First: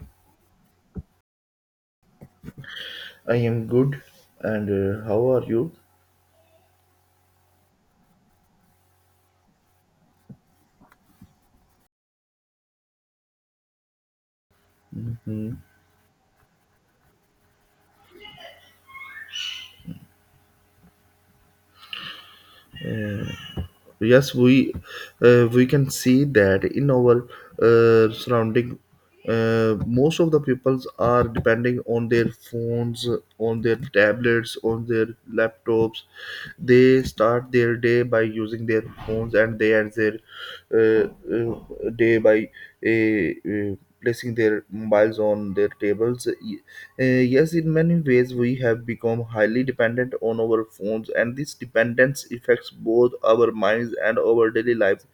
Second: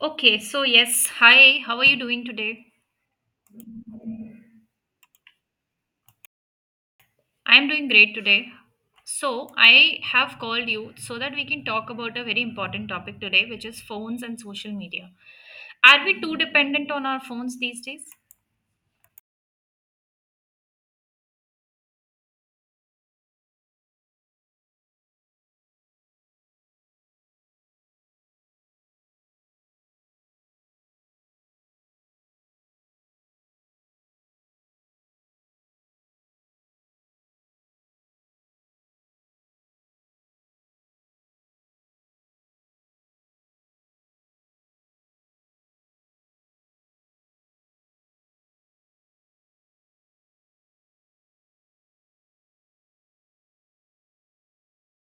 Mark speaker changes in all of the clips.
Speaker 1: Okay, so yes, hi, how are you doing today?
Speaker 2: I am good, and how are you?
Speaker 1: I'm doing great today. So, I have called you so that we can talk about a very important topic today, which is phones and social media.
Speaker 2: Mm.
Speaker 1: Are we too dependent on our phones these days?
Speaker 2: Yes, we can see that in our surrounding, most of the peoples are depending on their phones, on their tablets, on their laptops. They start their day by using their phones, and they end their day by a. placing their mobiles on their tables. Yes, in many ways, we have become highly dependent on our phones, and this dependence affects both our minds and our daily lives.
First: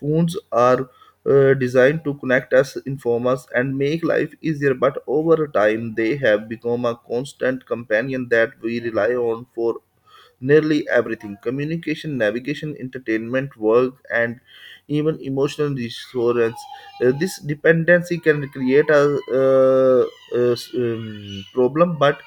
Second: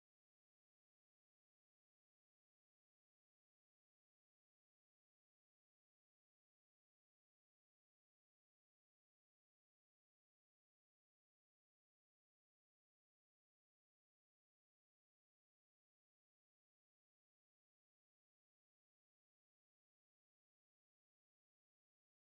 Speaker 2: Phones are designed to connect us, inform us, and make life easier, but over time, they have become a constant companion that we rely on for nearly everything: communication, navigation, entertainment, work, and even emotional reassurance. This dependency can create a, uh, problem, but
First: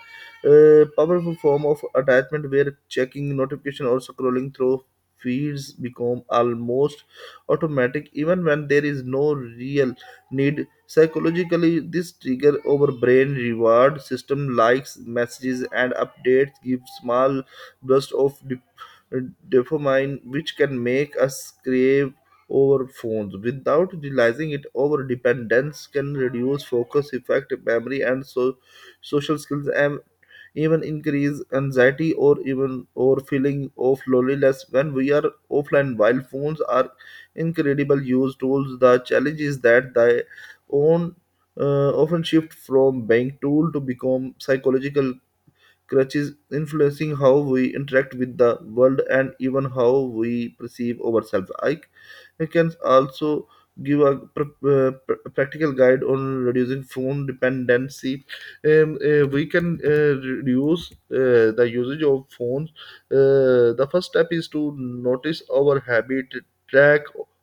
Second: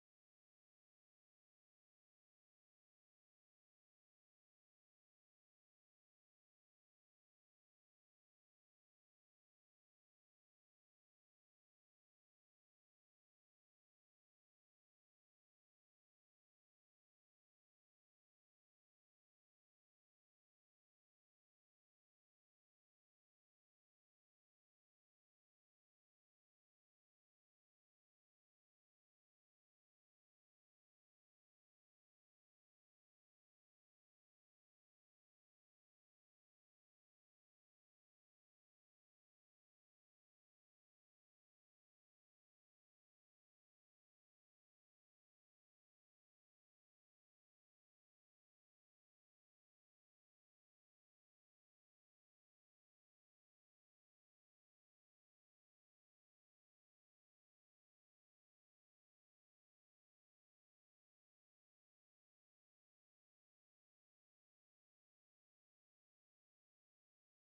Speaker 2: a powerful form of attachment where checking notification or scrolling through feeds become almost automatic even when there is no real need. Psychologically, this trigger over brain reward system. Likes, messages, and updates give small burst of dopamine, which can make us crave over phones without realizing it. Over dependence can reduce focus, effect memory, and so social skills, and even increase anxiety, or even, or feeling of loneliness when we are offline. While phones are incredible use tools, the challenge is that they own often shift from being tool to become psychological crutches, influencing how we interact with the world and even how we perceive ourselves. I can also give a practical guide on reducing phone dependency. We can reduce the usage of phones. The first step is to notice our habit, track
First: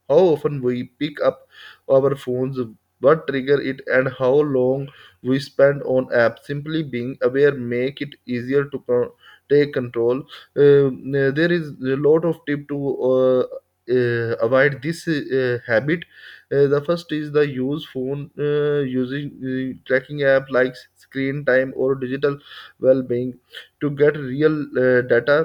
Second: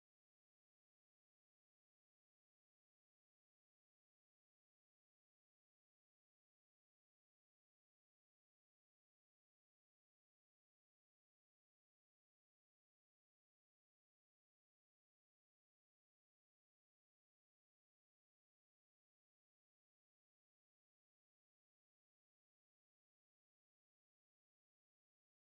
Speaker 2: how often we pick up our phones, what trigger it, and how long we spend on apps. Simply being aware make it easier to take control. There is a lot of tip to uh, avoid this habit. The first is the use phone using tracking app like screen time or digital well-being to get real data.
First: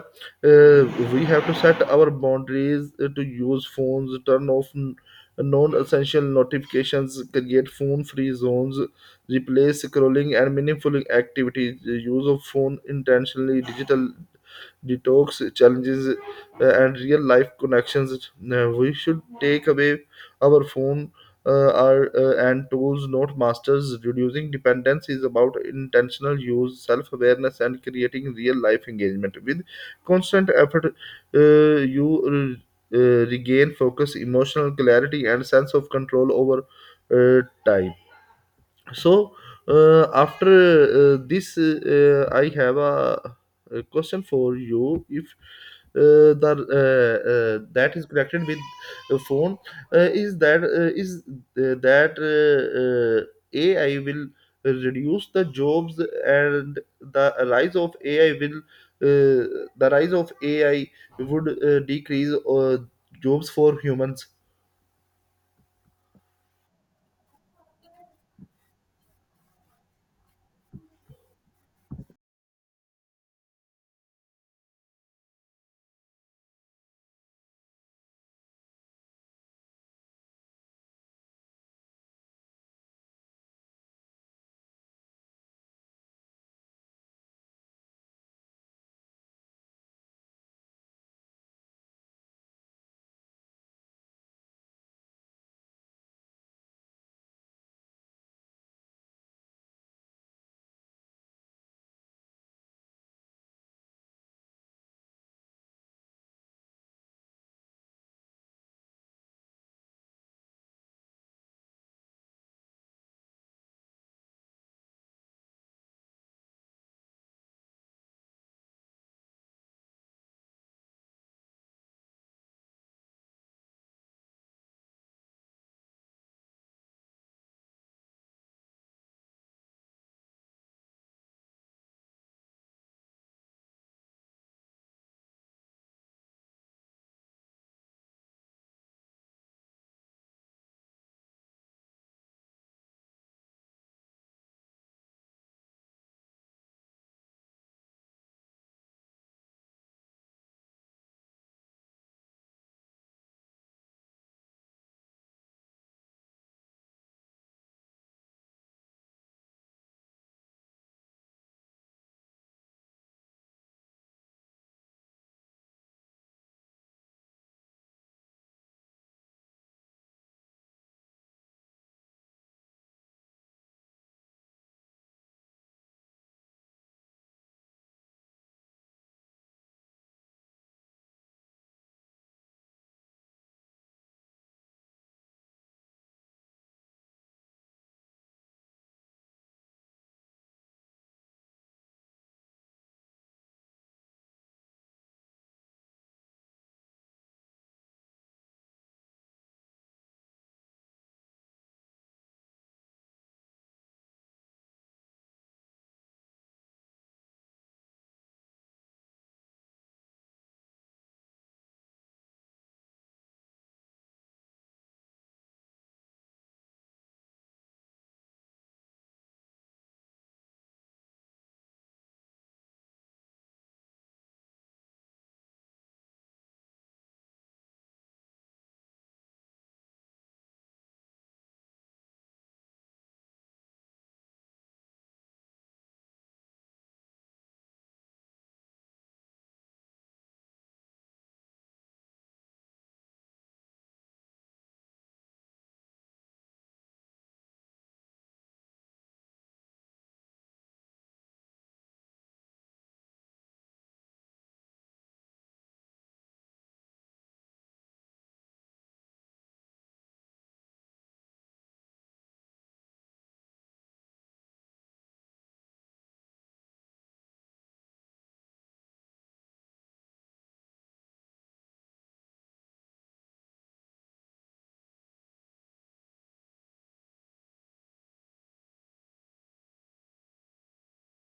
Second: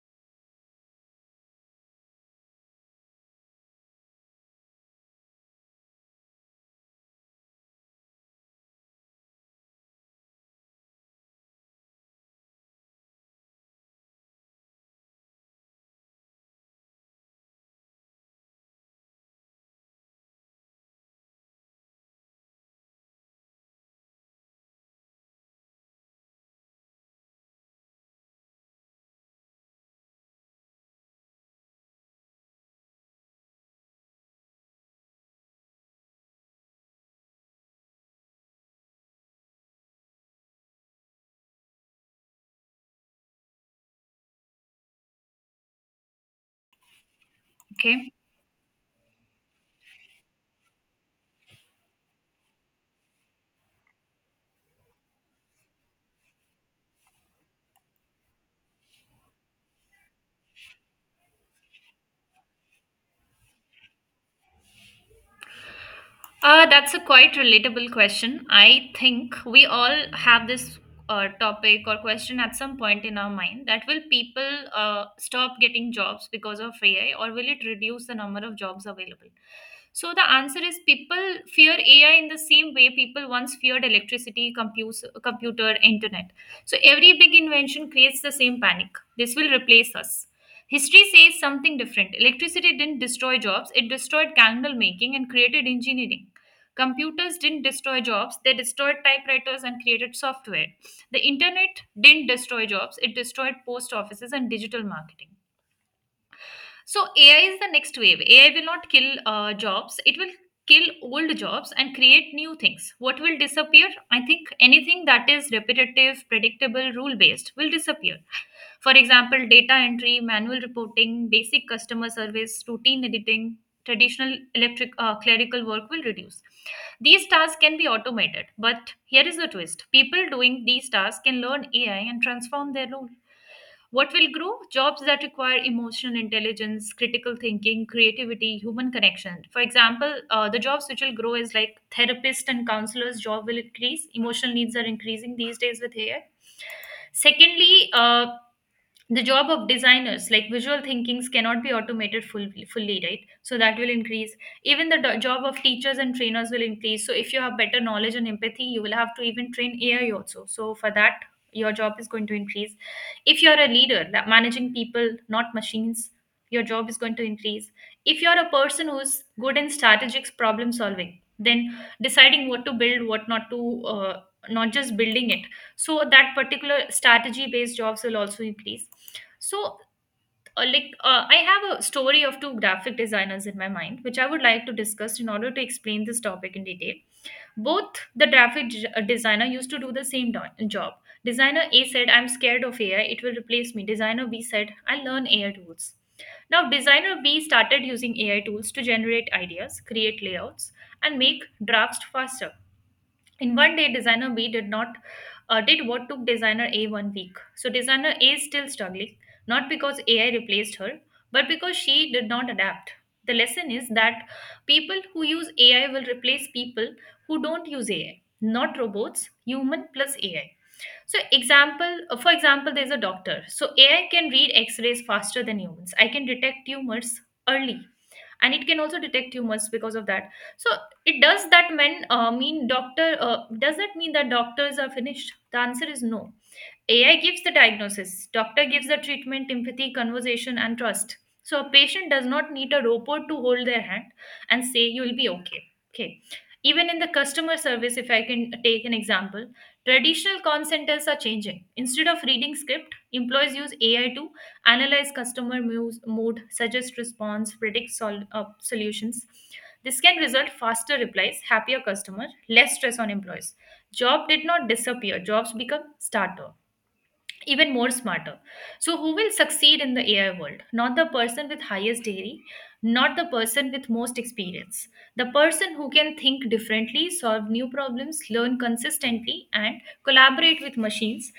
Speaker 2: uh, we have to set our boundaries to use phones. Turn off non-essential notifications, create phone-free zones, replace scrolling and meaningful activities. The use of phone intentionally, digital detox challenges, and real life connections. We should take away our phone. Are and tools not masters. Reducing dependence is about intentional use, self-awareness, and creating real life engagement with constant effort. You regain focus, emotional clarity, and sense of control over uh, time. So after this I have a question for you. If the that is
Speaker 1: Okay.
Speaker 2: connected with a phone, is that AI will reduce the jobs, and the rise of AI will the rise of AI would decrease jobs for humans.
Speaker 1: That's a quite relatable question. I think we all have this topic or question at some point in our mind that will people stop getting jobs because of AI, or will it reduce the number of jobs available? So the answer is people fear AI in the same way people once feared electricity, computer, internet. So every big invention creates the same panic. This will replace us. History says something different. Electricity didn't destroy jobs, it destroyed candle making and created engineering. Computers didn't destroy jobs, they destroyed typewriters and created software. The internet didn't destroy jobs, it destroyed post offices and digital marketing. So, AI is the next wave. AI will not kill jobs, it will kill old jobs and create new things. What will disappear? I think anything that is repetitive, predictable, rule based will disappear. For example, data entry, manual reporting, basic customer service, routine editing, traditional electric clerical work will reduce. These tasks can be automated, but here is the twist. People doing these tasks can learn AI and transform their role. What will grow? Jobs that require emotional intelligence, critical thinking, creativity, human connection. For example, the jobs which will grow is like therapist and counselors' job will increase. Emotional needs are increasing these days with AI. Secondly, the job of designers like visual thinkings cannot be automated fully, right? So that will increase. Even the job of teachers and trainers will increase. So if you have better knowledge and empathy, you will have to even train AI also, so for that your job is going to increase. If you're a leader that managing people, not machines, your job is going to increase. If you're a person who's good in strategic problem solving, then deciding what to build, what not to, not just building it, so that particular strategy based jobs will also increase. So like I have a story of two graphic designers in my mind which I would like to discuss in order to explain this topic in detail. Both the designer used to do the same job. Designer A said, "I'm scared of AI, it will replace me." Designer B said, "I'll learn AI tools." Now designer B started using AI tools to generate ideas, create layouts, and make drafts faster. In 1 day, designer B did not did what took designer A 1 week. So designer A is still struggling, not because AI replaced her, but because she did not adapt. The lesson is that people who use AI will replace people who don't use AI, not robots, human plus AI. So example, for example, there's a doctor. So AI can read X-rays faster than humans. I can detect tumors early, and it can also detect tumors because of that. So it does that men mean doctor does that mean that doctors are finished? The answer is no. AI gives the diagnosis, doctor gives the treatment, empathy, conversation, and trust. So a patient does not need a robot to hold their hand and say you'll be okay. Okay. Even in the customer service, if I can take an example, traditional call centers are changing. Instead of reading script, employees use AI to analyze customer mood, suggest response, predict solutions. This can result faster replies, happier customer, less stress on employees. Job did not disappear. Jobs become starter, even more smarter. So, who will succeed in the AI world? Not the person with highest degree, not the person with most experience. The person who can think differently, solve new problems, learn consistently, and collaborate with machines.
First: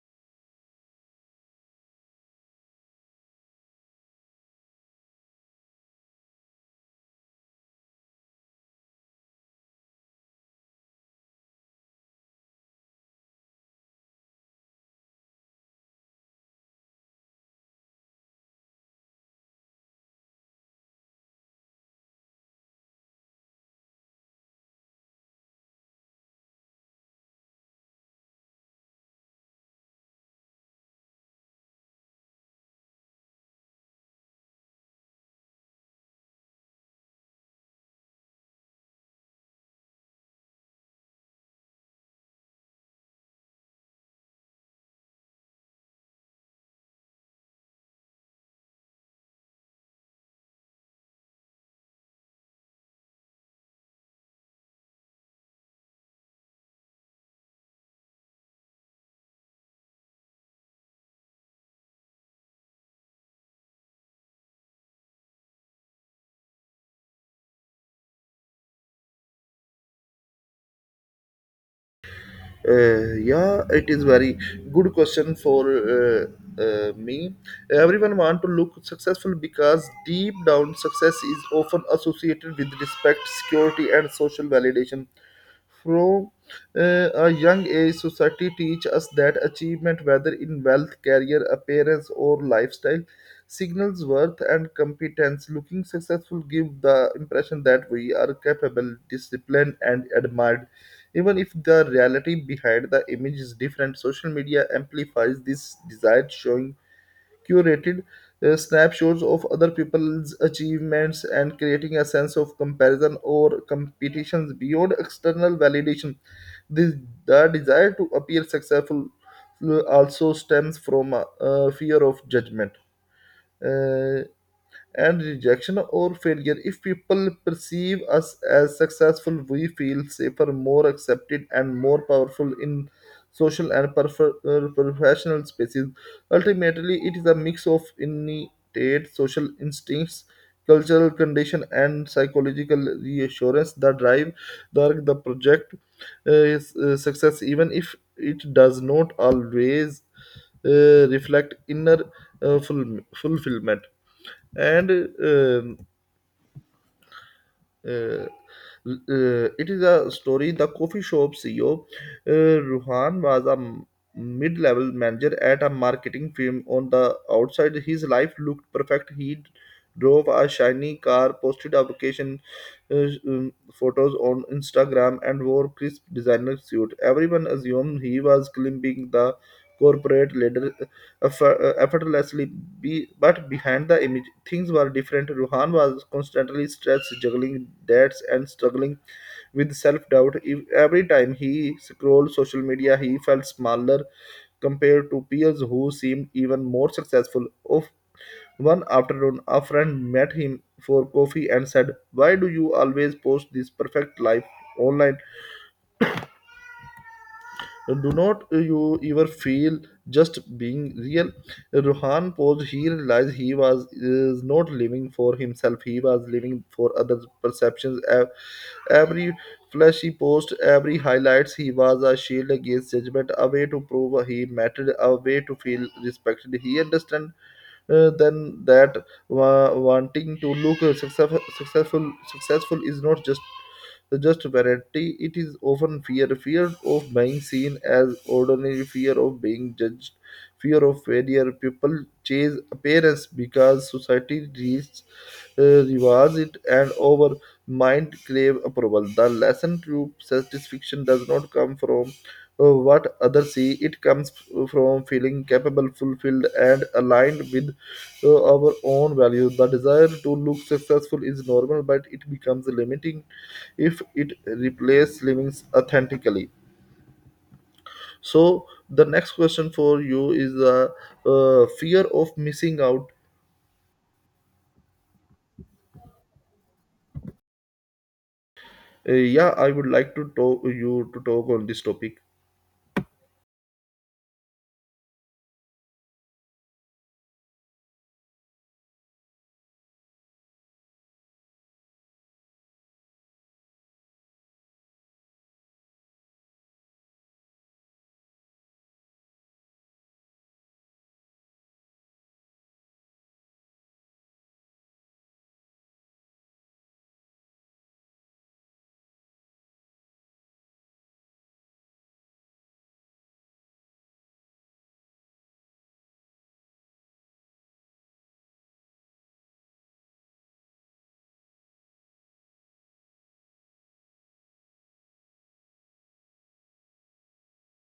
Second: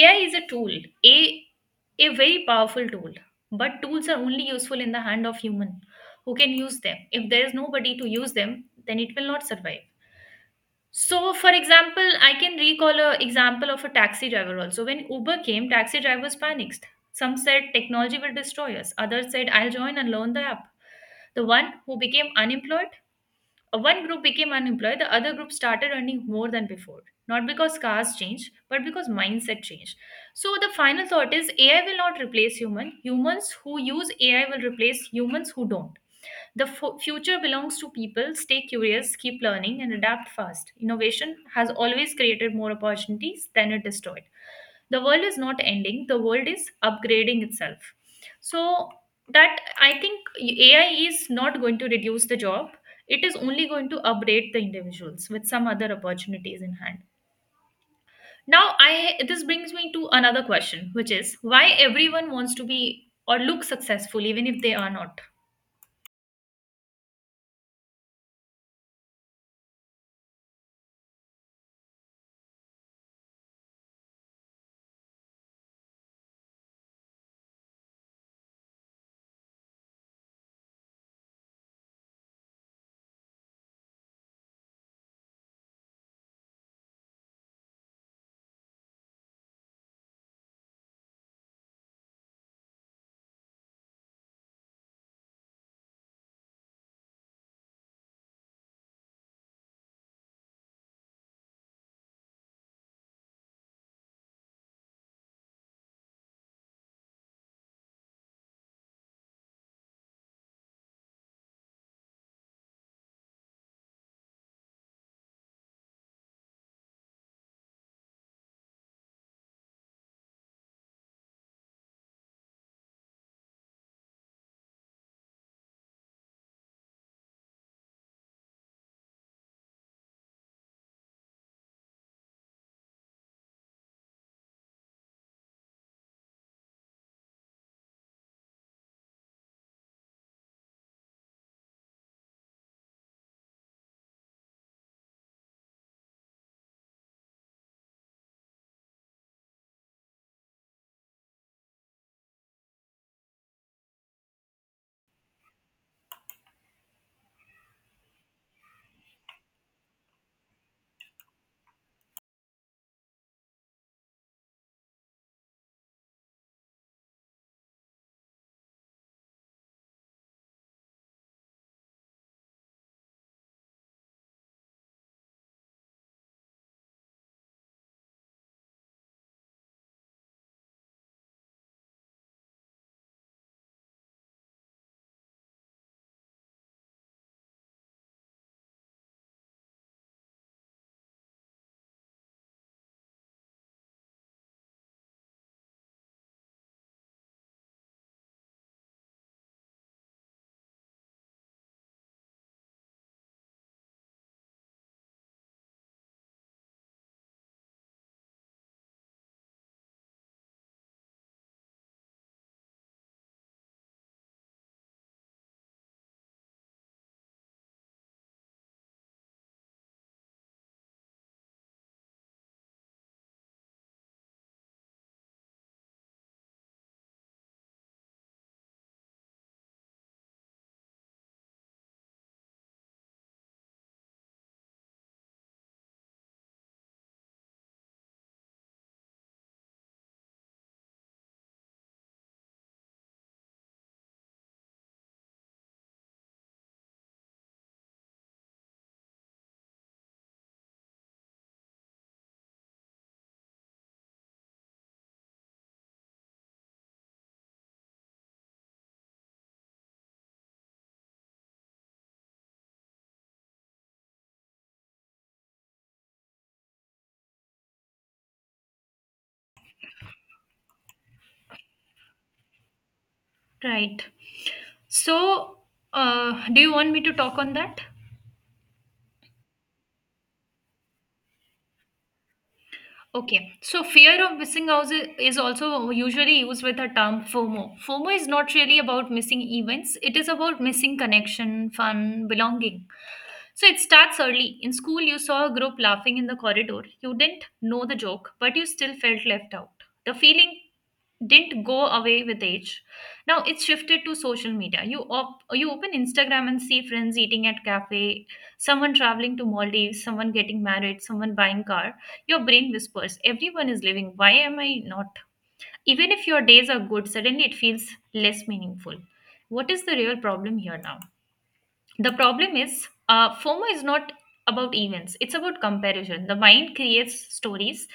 Speaker 1: AI is a tool, a, a very powerful tool, but tools are only useful in the hand of human who can use them. If there is nobody to use them, then it will not survive. So, for example, I can recall a example of a taxi driver also. When Uber came, taxi drivers panicked. Some said technology will destroy us. Others said I'll join and learn the app. The one who became unemployed, One group became unemployed, the other group started earning more than before. Not because cars changed, but because mindset changed. So the final thought is AI will not replace human. Humans who use AI will replace humans who don't. The future belongs to people. Stay curious, keep learning, and adapt fast. Innovation has always created more opportunities than it destroyed. The world is not ending, the world is upgrading itself. So, that I think AI is not going to reduce the job, it is only going to upgrade the individuals with some other opportunities in hand. Now, I this brings me to another question, which is why everyone wants to be or look successful even if they are not.
Speaker 2: Yeah, it is very good question for me. Everyone want to look successful because deep down success is often associated with respect, security, and social validation. From a young age, society teach us that achievement, whether in wealth, career, appearance, or lifestyle, signals worth and competence. Looking successful give the impression that we are capable, disciplined, and admired even if the reality behind the image is different. Social media amplifies this desire, showing curated snapshots of other people's achievements and creating a sense of comparison or competitions beyond external validation. This, the desire to appear successful also stems from a fear of judgment. Uh, and rejection or failure. If people perceive us as successful, we feel safer, more accepted, and more powerful in social and professional spaces. Ultimately, it is a mix of innate social instincts, cultural condition, and psychological reassurance that drive the project, is, success, even if it does not always reflect inner fulfillment and uh, it is a story, the coffee shop CEO. Ruhan was a mid-level manager at a marketing firm. On the outside, his life looked perfect. He drove a shiny car, posted a vacation photos on Instagram, and wore crisp designer suit. Everyone assumed he was climbing the corporate ladder effortlessly. But behind the image, things were different. Ruhan was constantly stressed, juggling debts and struggling with self-doubt. Every time he scrolled social media, he felt smaller compared to peers who seemed even more successful. Of one afternoon, a friend met him for coffee and said, why do you always post this perfect life online? Do not you ever feel just being real? Ruhan paused. He realized he was is not living for himself. He was living for others' perceptions. Every flashy post, every highlights he was a shield against judgment, a way to prove he mattered, a way to feel respected. He understand then that wanting to look successful is not just the just variety. It is often fear of being seen as ordinary, fear of being judged, fear of failure. People chase appearance because society reads, rewards it and our mind crave approval. The lesson to satisfaction does not come from what others see, it comes from feeling capable, fulfilled, and aligned with our own values. The desire to look successful is normal, but it becomes limiting if it replaces living authentically. So, the next question for you is the fear of missing out.
Speaker 1: Right. So, do you want me to talk on that?
Speaker 2: Yeah, I would like to talk you to talk on this topic.
Speaker 1: Okay. So, fear of missing out is also usually used with the term FOMO. FOMO is not really about missing events, it is about missing connection, fun, belonging. So, it starts early. In school, you saw a group laughing in the corridor. You didn't know the joke, but you still felt left out. The feeling didn't go away with age. Now it's shifted to social media. You you open Instagram and see friends eating at cafe, someone traveling to Maldives, someone getting married, someone buying car. Your brain whispers, everyone is living. Why am I not? Even if your days are good, suddenly it feels less meaningful. What is the real problem here now? The problem is, FOMO is not about events, it's about comparison. The mind creates stories.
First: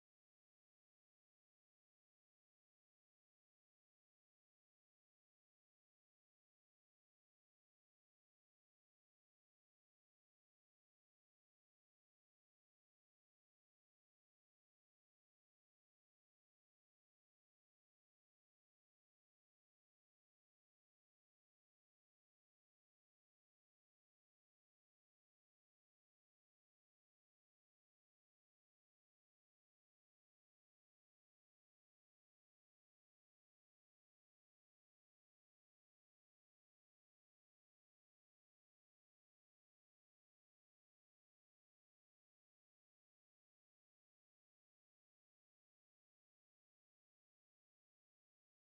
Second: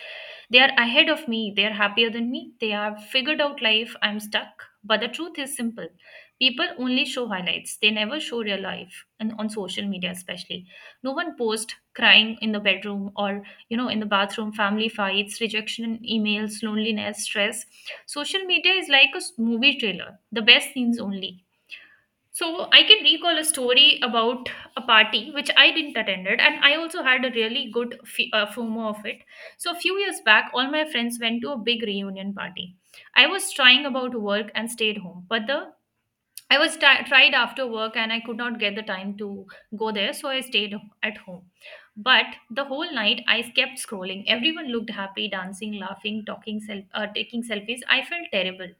Speaker 1: They are ahead of me, they are happier than me, they have figured out life, I'm stuck. But the truth is simple, people only show highlights, they never show real life. And on social media especially, no one posts crying in the bedroom or, in the bathroom, family fights, rejection emails, loneliness, stress. Social media is like a movie trailer, the best scenes only. So I can recall a story about a party which I didn't attended, and I also had a really good FOMO of it. So a few years back, all my friends went to a big reunion party. I was trying about work and stayed home, but the I was ti tried after work and I could not get the time to go there, so I stayed at home. But the whole night I kept scrolling. Everyone looked happy, dancing, laughing, talking, taking selfies. I felt terrible.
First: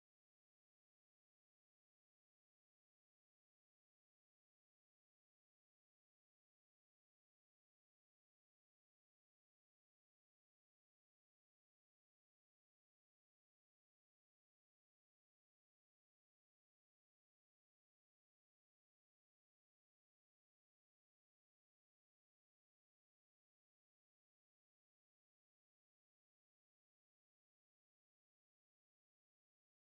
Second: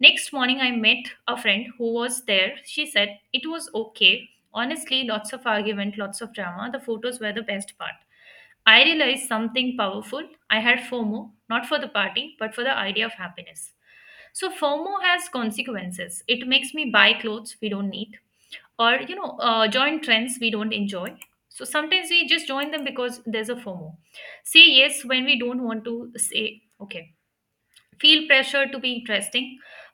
Speaker 1: Next morning, I met a friend who was there. She said it was okay. Honestly, lots of argument, lots of drama. The photos were the best part. I realized something powerful. I had FOMO, not for the party, but for the idea of happiness. So, FOMO has consequences. It makes me buy clothes we don't need, or, join trends we don't enjoy. So, sometimes we just join them because there's a FOMO. Say yes when we don't want to, say okay, feel pressure to be interesting.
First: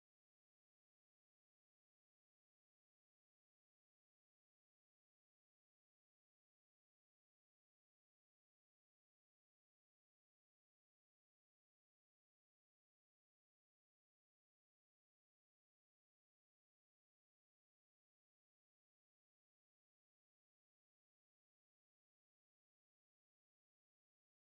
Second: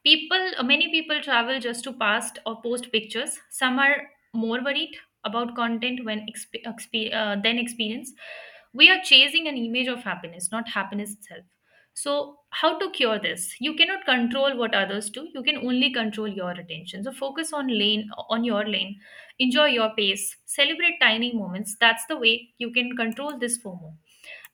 Speaker 1: People Many people travel just to past or post pictures. Some are more worried about content than experience. We are chasing an image of happiness, not happiness itself. So how to cure this? You cannot control what others do, you can only control your attention. So focus on lane on your lane, enjoy your pace, celebrate tiny moments. That's the way you can control this FOMO.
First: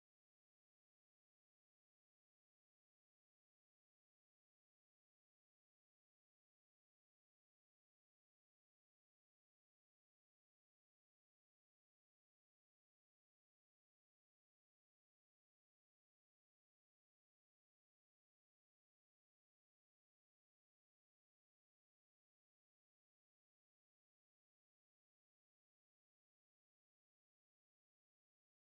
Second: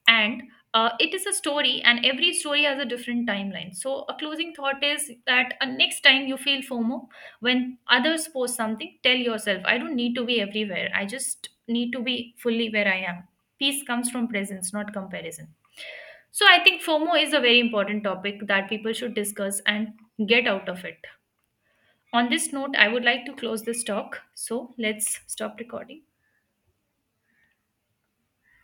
Speaker 1: And it is a story and every story has a different timeline. So a closing thought is that, next time you feel FOMO when others post something, tell yourself, I don't need to be everywhere, I just need to be fully where I am. Peace comes from presence, not comparison. So I think FOMO is a very important topic that people should discuss and get out of it. On this note, I would like to close this talk, so let's stop recording.